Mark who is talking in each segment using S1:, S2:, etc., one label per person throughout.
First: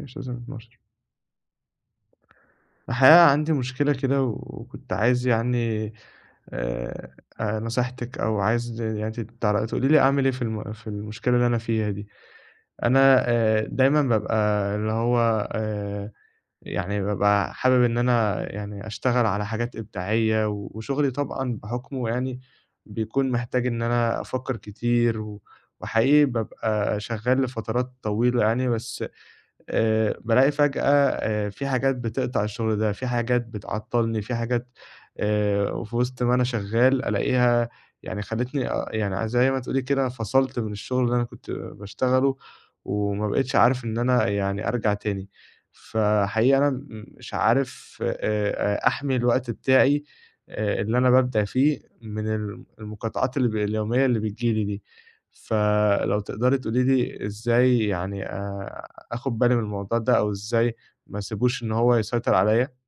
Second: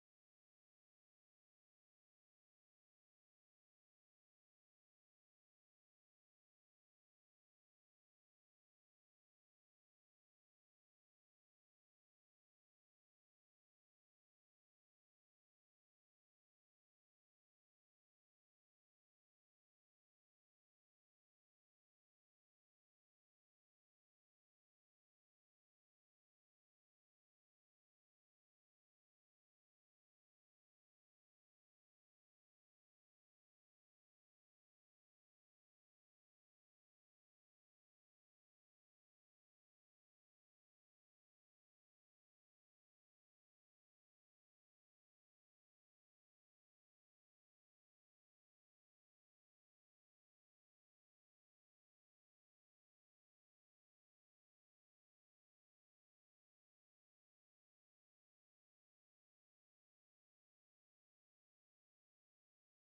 S1: مش لازم 12. الحقيقة عندي مشكلة كده وكنت عايز يعني آآ نصيحتِك، أو عايز يعني ت تعل تقولي لي أعمل إيه في المشكلة اللي أنا فيها دي. أنا دايمًا بابقى اللي هو يعني بابقى حابب إن أنا يعني أشتغل على حاجات إبداعية، وشغلي طبعًا بحُكمه يعني بيكون محتاج إن أنا أفكّر كتير، وحقيقي بابقى شغّال لفترات طويلة يعني. بس بالاقي فجأة في حاجات بتقطع الشغل ده، في حاجات بتعطّلني، في حاجات وفي وسط ما أنا شغّال ألاقيها يعني خلّتني، يعني زي ما تقولي كده، فصلت من الشغل اللي أنا كنت باشتغله، وما بقيتش عارف إن أنا يعني أرجع تاني. فحقيقي أنا مش عارف أحمي الوقت بتاعي اللي أنا بابدع فيه من المقاطعات اللي ب اليومية اللي بتيجي لي دي. فلو تقدري تقولي لي إزاي يعني آخُد بالي من الموضوع ده، أو إزاي ما أسيبوش إن هو يسيطر عليّا.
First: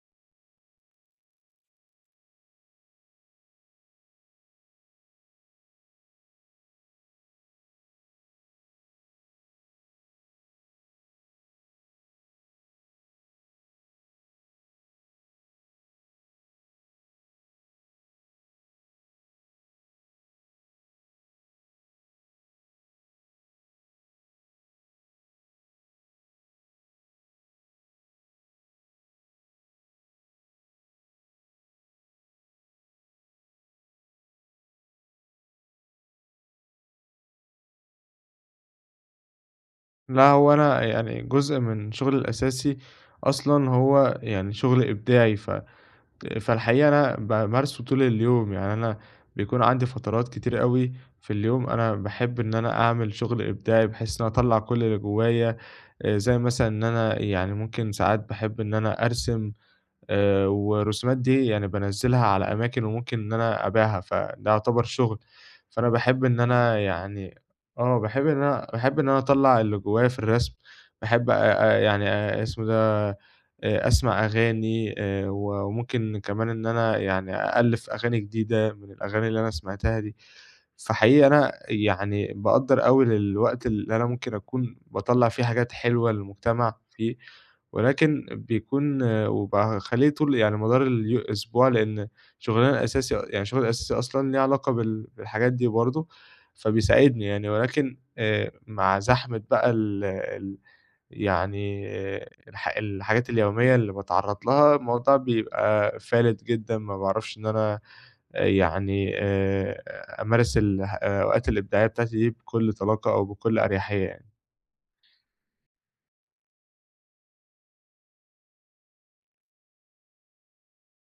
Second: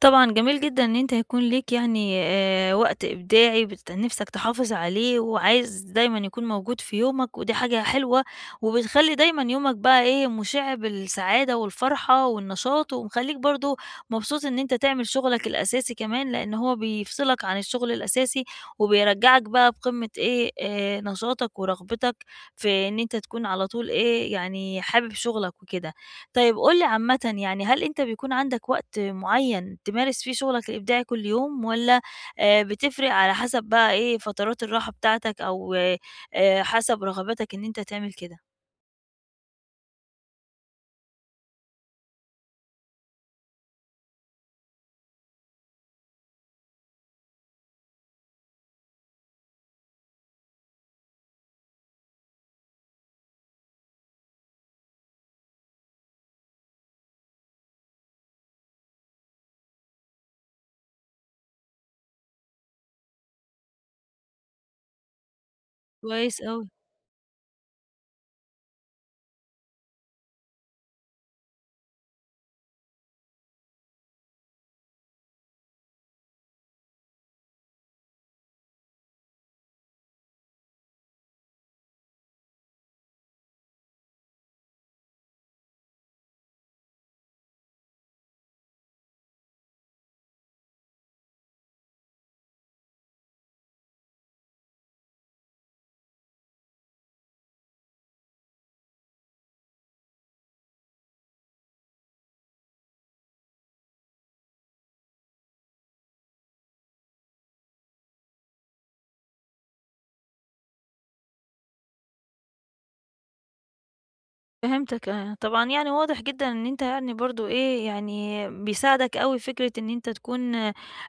S2: طبعًا جميل جدًا إن أنت هيكون ليك يعني وقت إبداعي نِفْسك تحافظ عليه وعايز دايمًا يكون موجود في يومك، ودي حاجة حلوة وبتخلّي دايمًا يومك بقى إيه، مُشِع بالسعادة والفرحة والنشاط ومخلّيك برضه مبسوط إن أنت تعمل شُغلك الأساسي كمان، لإن هو بيفصلك عن الشُغل الأساسي وبيرجّعك بقى بقمة إيه، نشاطك ورغبتك في إن أنت تكون على طول إيه، يعني حابب شُغلك وكده. طيب قُل لي عامةً، يعني هل أنت بيكون عندك وقت معيّن تمارس فيه شغلك الإبداعي كل يوم والّا بتفرق على حسب بقى إيه، فترات الراحة بتاعتك أو حسب رغباتك إن أنت تعمل كده؟
S1: لأ، هو أنا يعني جزء من شُغلي الأساسي أصلًا هو يعني شُغل إبداعي، فالحقيقة أنا بامارسه طول اليوم، يعني أنا بيكون عندي فترات كتير أوي في اليوم. أنا باحب إن أنا أعمل شُغل إبداعي بحيث إن أنا أطلّع كل اللي جوّايا، زي مثلًا إن أنا يعني ممكن ساعات باحب إن أنا أرسم، والرسومات دي يعني بانزّلها على أماكن، وممكن إن أنا أبيعها، فده يعتبر شُغل. فأنا باحب
S2: كويس
S1: إن
S2: أوي.
S1: أنا يعني باحب إن أنا أطلّع اللي جوّايا في الرسم. باحب أ أ يعني اسمه ده، أسمع أغاني، و وممكن كمان إن أنا يعني أألِّف أغاني جديدة من الأغاني اللي أنا سمعتها دي. فحقيقي أنا يعني باقدّر أوي للوقت اللي أنا ممكن أكون باطلّع فيه حاجات حلوة للمجتمع فيه، ولكن بيكون، وبقى هاخلّيه طول يعني مدار الأسبوع، لإن شُغلنا الأساسي يعني شُغلي الأساسي أصلًا ليه علاقة بالحاجات دي برضه، فبيساعدني يعني. ولكن مع زحمة بقى ال ال يعني الحاجات اليومية اللي باتعرّض لها، الموضوع بيبقى فالِت جدًا، ما باعرفش إن أنا يعني أمارس الأوقات الإبداعية بتاعتي دي بكل طلاقة أو بكل أريحية يعني.
S2: فهمتك آه، طبعًا يعني واضح جدًا إن أنت يعني برضه إيه، يعني بيساعدك أوي فكرة إن أنت تكون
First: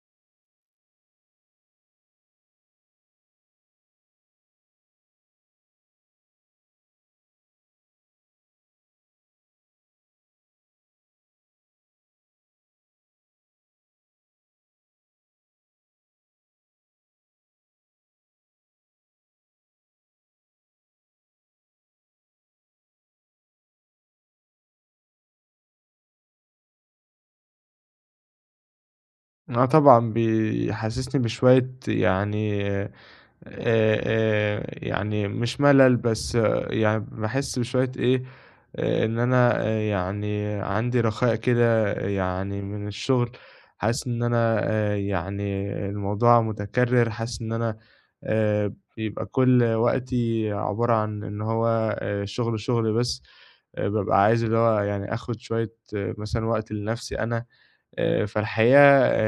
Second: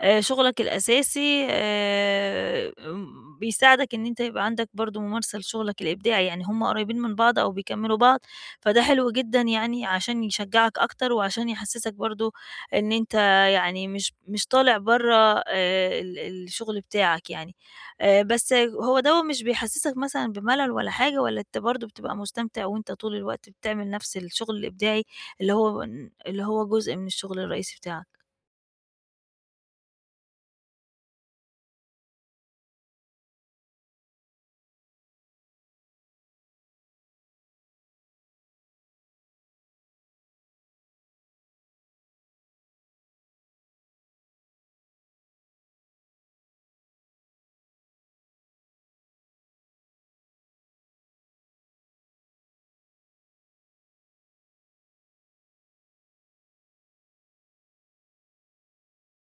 S2: شغلك الأساسي م بيساعدك إن أنت يبقى عندك برضه ممارسة لشغلك الإبداعي، يعني هم قريبين من بعض أو بيكمّلوا بعض، فده حلو جدًا يعني عشان يشجّعك أكتر وعشان يحسّسك برضه إن أنت يعني مش طالع برّه ال الشغل بتاعك يعني. بس هو دوّة مش بيحسّسك مثلًا بملل ولا حاجة، والّا أنت برضه بتبقى مستمتع وأنت طول الوقت بتعمل نفس الشغل الإبداعي اللي هو جزء من الشغل الرئيسي بتاعك؟
S1: آه، طبعًا بيحسّسني بشوية يعني، يعني مش ملل بس، يعني باحس بشوية إيه، إن أنا، يعني عندي رخاء كده، يعني من الشغل. حاسس إن أنا، يعني الموضوع متكرر. حاسس إن أنا، بيبقى كل وقتي عبارة عن إن هو شغل، شغل بس. بابقى عايز اللي هو يعني آخد شوية، مثلًا وقت لنفسي أنا. فالحقيقة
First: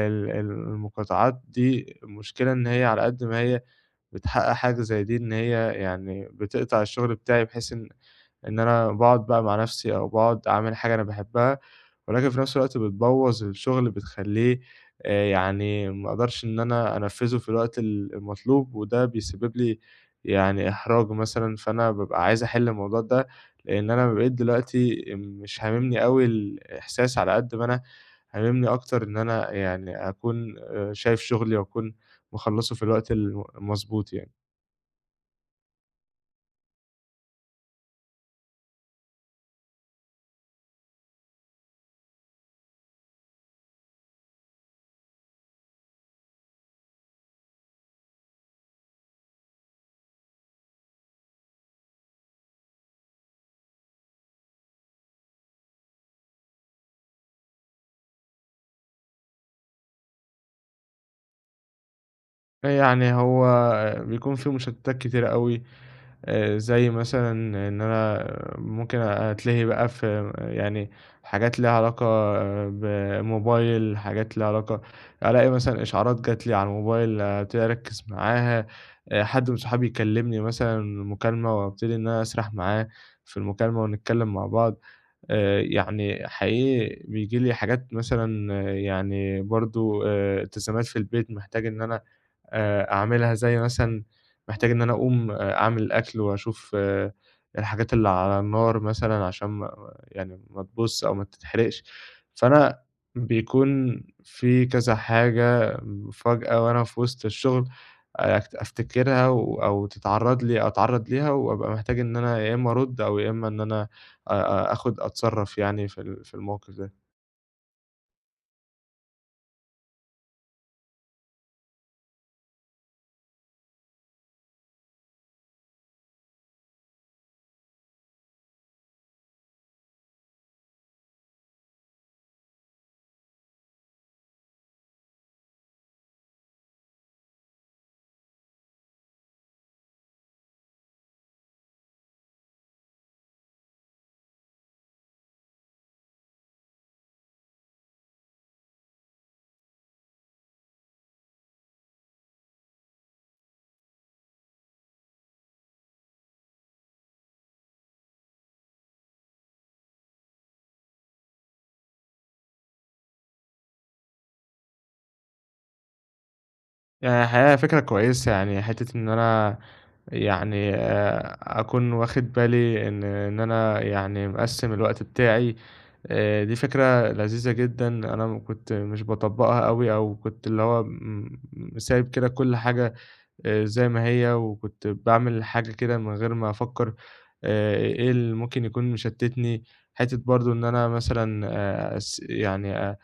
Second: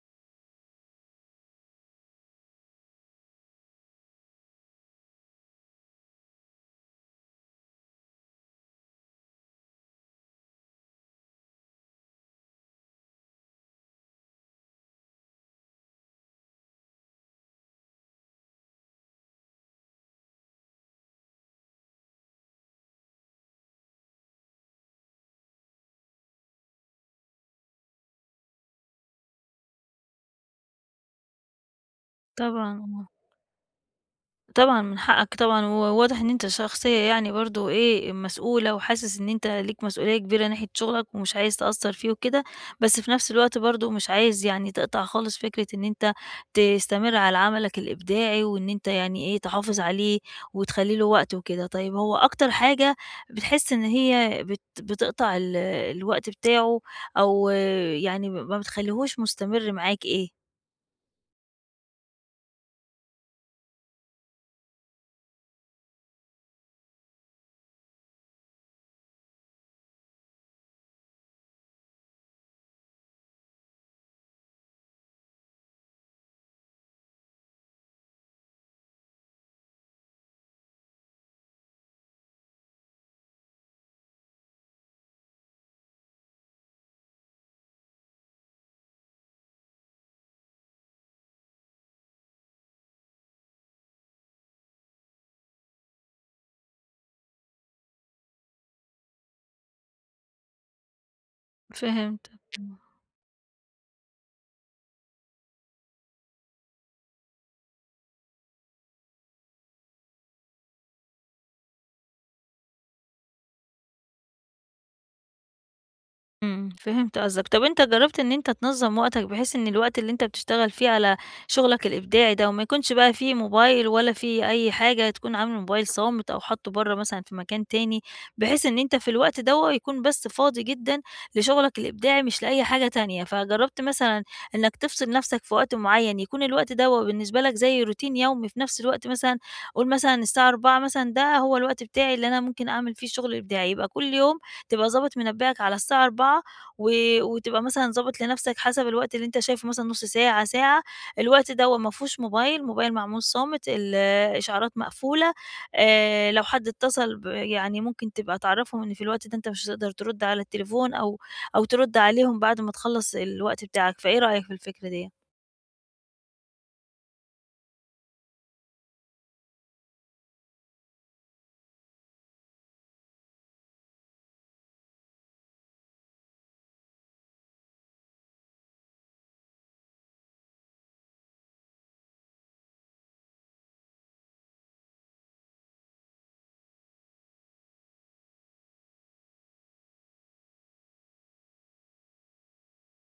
S1: ال ال المقاطعات دي، المشكلة إن هي على قد ما هي بتحقق حاجة زي دي، إن هي يعني بتقطع الشغل بتاعي، بحيث إن أنا باقعد بقى مع نفسي، أو باقعد أعمل حاجة أنا باحبها، ولكن في نفس الوقت بتبوّظ الشغل، بتخلّيه يعني ما أقدرش إن أنا أنفّذه في الوقت المطلوب، وده بيسبب لي يعني إحراج مثلًا. فأنا بابقى عايز أحل الموضوع ده، لإن أنا بقيت دلوقتي مش هاممني أوي الإحساس على قد ما أنا هاممني أكتر إن أنا يعني أكون شايف شغلي وأكون مخلّصه
S2: طبعًا،
S1: في
S2: آه.
S1: الوقت المضبوط يعني.
S2: طبعًا من حقك طبعًا، وواضح إن أنت شخصية يعني برضه إيه، مسؤولة وحاسس إن أنت ليك مسؤولية كبيرة ناحية شغلك ومش عايز تأثّر فيه وكده، بس في نفس الوقت برضه مش عايز يعني تقطع خالص فكرة إن أنت تستمر على عملك الإبداعي وإن أنت يعني إيه، تحافظ عليه وتخلّي له وقت وكده. طيب هو أكتر حاجة بتحس إن هي بتقطع الوقت بتاعه، أو يعني ما بتخلّيهوش مستمر معاك إيه؟
S1: يعني هو بيكون في مشتتات كتيرة أوي، زي مثلًا إن أنا ممكن أتلهي بقى في يعني حاجات ليها علاقة بموبايل، حاجات ليها علاقة، ألاقي مثلًا إشعارات جات لي على الموبايل أبتدي أركّز معاها، حد من صحابي يكلمني مثلًا مكالمة وأبتدي إن أنا أسرح معاه في المكالمة ونتكلم مع بعض. يعني حقيقي بييجي لي حاجات مثلًا، يعني برضه التزامات في البيت محتاج إن أنا أعملها، زي مثلًا محتاج إن أنا أقوم أعمل الأكل وأشوف، الحاجات اللي على النار مثلًا عشان ما يعني ما تبوظش أو ما تتحرقش.
S2: فهمت.
S1: فأنا بيكون في كذا حاجة فجأة وأنا في وسط الشغل، آه، أكت أفتكرها، أو تتعرّض لي أتعرّض ليها، وأبقى محتاج إن أنا يا إمّا أرُد، أو يا إمّا إن أنا أ أ أتصرّف يعني في في الموقف ده.
S2: فهمت قصدك. طب أنت جرّبت إن أنت تنظّم وقتك بحيث إن الوقت اللي أنت بتشتغل فيه على شغلك الإبداعي ده وما يكونش بقى في موبايل ولا في أي حاجة، تكون عامل الموبايل صامت أو حاطّه برّه مثلًا في مكان تاني، بحيث إن أنت في الوقت دوّة يكون بس فاضي جدًا لشغلك الإبداعي مش لأي حاجة تانية؟ فجرّبت مثلًا إنك تفصل نَفْسك في وقت معيّن، يكون الوقت دوّة بالنسبة لك زي روتين يومي في نَفْس الوقت مثلًا، قُل مثلًا الساعة 16:00 مثلًا ده هو الوقت بتاعي اللي أنا ممكن أعمل فيه الشغل الإبداعي، يبقى كل يوم تبقى ضابط منبهك على الساعة 16:00، و وتبقى مثلًا ضابط لنفْسك حسب الوقت اللي أنت شايفه، مثلًا نُص ساعة، ساعة، الوقت دوّة ما فيهوش موبايل، موبايل معمول صامت، الإشعارات مقفولة، لو حد اتصل يعني ممكن تبقى تعرّفهم إن في الوقت ده أنت مش هتقدر ترُد على التليفون، أو ترُد عليهم بعد ما تخلّص الوقت بتاعك، فإيه رأيك في الفكرة ديّة؟
S1: يعني الحقيقة فكرة كويسة، يعني حتّة إن أنا يعني أكون واخد بالي إن أنا يعني مقسّم الوقت بتاعي، دي فكرة لذيذة جدًا. أنا كنت مش باطبّقها أوي، أو كنت اللي هو م م سايب كده كل حاجة زي ما هي، وكنت باعمل حاجة كده من غير ما أفكّر إيه اللي ممكن يكون مشتّتني. حتّة برضه إن أنا مثلًا أس يعني آه،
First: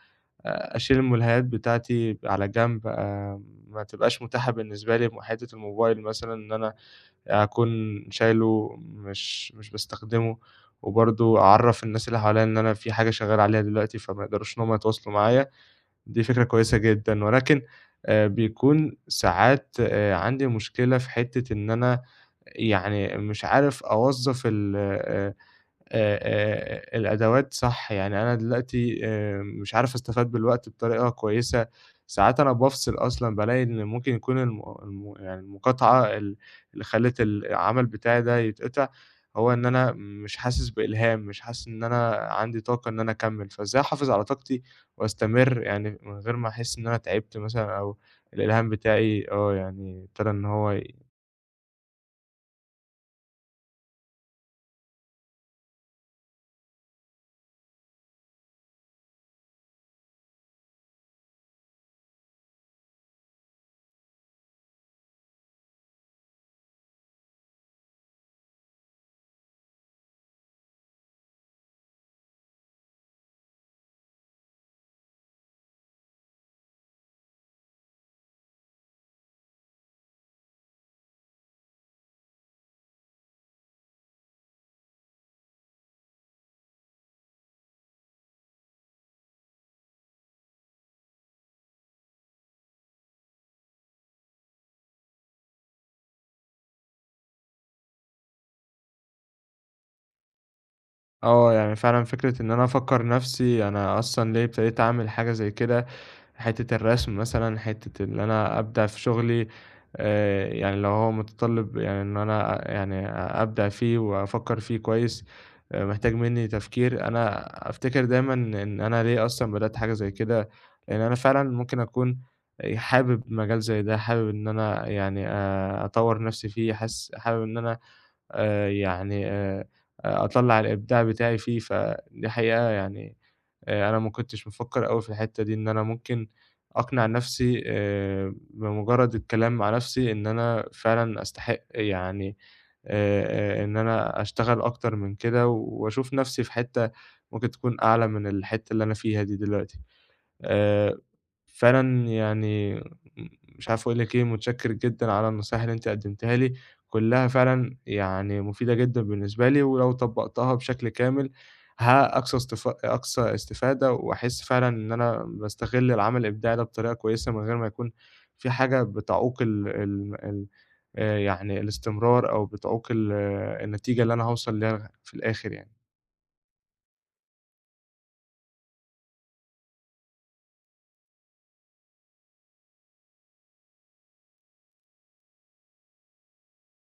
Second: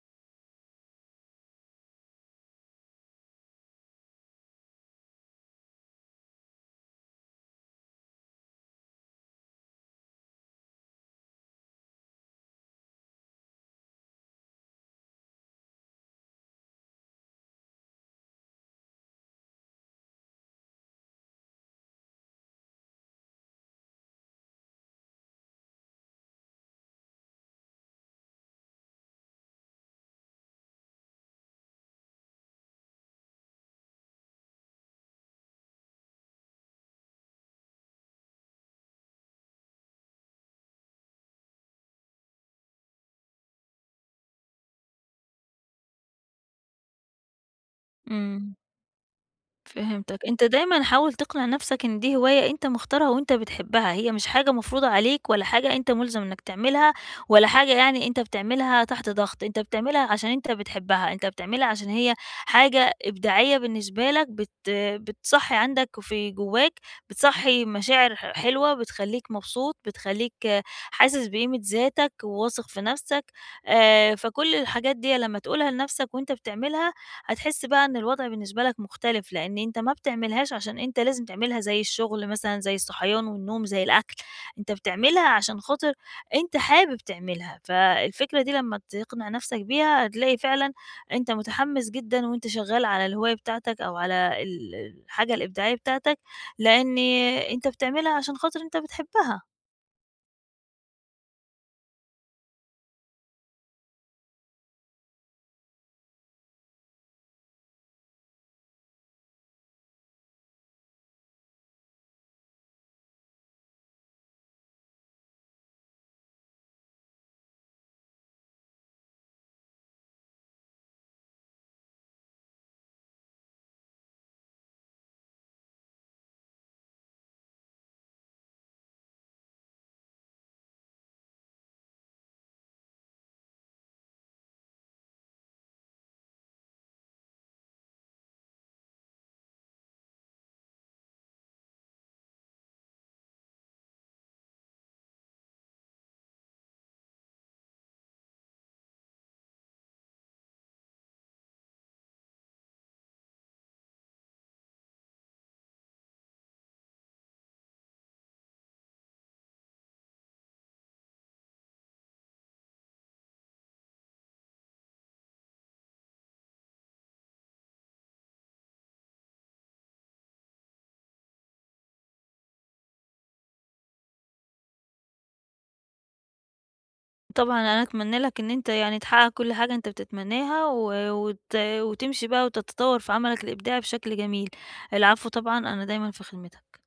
S1: آآ أشيل الملهيات بتاعتي على جنب، ما تبقاش متاحة بالنسبة لي، حتّة الموبايل مثلًا إن أنا أكون شايله مش باستخدمه، وبرضه أعرّف الناس اللي حواليّا إن أنا في حاجة شغّال عليها دلوقتي، فما يقدروش إن هم يتواصلوا معايا. دي فكرة كويسة جدًا. ولكن بيكون ساعات عندي مشكلة في حتّة إن أنا يعني مش عارف أوظّف ال آه، آآ الأدوات صح، يعني أنا دلوقتي مش عارف أستفاد بالوقت بطريقة كويسة. ساعات أنا بافصل أصلًا بالاقي إن ممكن يكون الم الم يعني المقاطعة اللي خلّت العمل بتاعي ده يتقطع، هو إن أنا مش حاسس بإلهام، مش حاسس إن أنا عندي طاقة إن أنا أكمّل. فإزاي أحافظ على طاقتي وأستمر يعني من غير ما أحس إن أنا تعبت مثلًا، أو
S2: إمم.
S1: الإلهام بتاعي يعني
S2: فهمتك،
S1: ابتدى إن
S2: أنت
S1: هو.
S2: دايمًا حاول تقنع نفسك إن دي هواية أنت مختارها وأنت بتحبها، هي مش حاجة مفروضة عليك ولا حاجة أنت ملزم إنك تعملها، ولا حاجة يعني أنت بتعملها تحت ضغط، أنت بتعملها عشان أنت بتحبها، أنت بتعملها عشان هي حاجة إبداعية بالنسبة لك بتصحّي عندك في جواك، بتصحّي مشاعر حلوة، بتخلّيك مبسوط، بتخلّيك آه، حاسس بقيمة ذاتك وواثق في نفسك. فكل الحاجات ديّة لمّا تقولها لنفسك وأنت بتعملها هتحس بقى إن الوضع بالنسبة لك مختلف، لإن أنت ما بتعملهاش عشان أنت لازم تعملها زي الشغل مثلًا، زي الصحيان والنوم، زي الأكل، أنت بتعملها عشان خاطر أنت حابب تعملها، فالفكرة دي لمّا تقنع نفسك بيها هتلاقي فعلًا أنت متحمس جدًا وأنت شغال على الهواية بتاعتك أو على الحاجة الإبداعية بتاعتك، لإن أنت بتعملها عشان خاطر أنت بتحبها.
S1: آه، يعني فعلًا فكرة إن أنا أفكّر نَفْسي أنا أصلًا ليه ابتديت أعمل حاجة زي كده، حتّة الرسم مثلًا، حتّة إن أنا أبدع في شُغلي. يعني لو هو متطلِّب يعني إن أنا يعني أبدع فيه وأفكّر فيه كويس، محتاج منّي تفكير. أنا أفتكر دايمًا إن أنا ليه أصلًا بدأت حاجة زي كده، لإن أنا فعلًا ممكن أكون حابب مجال زي ده، حابب إن أنا يعني أطوّر نَفْسي فيه، حاسس حابب إن أنا يعني أطلّع الإبداع بتاعي فيه. فدي حقيقة يعني أنا ما كنتش بافكّر أوي في الحتّة دي، إن أنا ممكن أقنع نَفْسي بمُجرّد الكلام مع نَفْسي إن أنا فعلًا أستحق يعني إن أنا أشتغل أكتر من كده وأشوف نَفْسي في حتّة ممكن تكون أعلى من الحتّة اللي أنا فيها دي دلوقتي. آآ فعلًا يعني مش عارف أقول لِك إيه، متشكر جدًا على النصايح اللي أنتِ قدمتيها لي، كلّها فعلًا يعني مفيدة جدًا بالنسبة لي. ولو طبّقتها بشكل كامل ها أقصى استفادة، وأحس فعلًا إن أنا باستغل العمل الإبداعي ده بطريقة كويسة، من غير ما يكون في حاجة بتعوق ال ال ال يعني الاستمرار، أو بتعوق ال آه النتيجة اللي أنا هاوصل ليها في الآخر يعني.
S2: طبعًا أنا أتمنى لك إن أنت يعني تحقق كل حاجة أنت بتتمناها، و وت وتمشي بقى وتتطور في عملك الإبداعي بشكل جميل. العفو طبعًا، أنا دايمًا في خدمتك.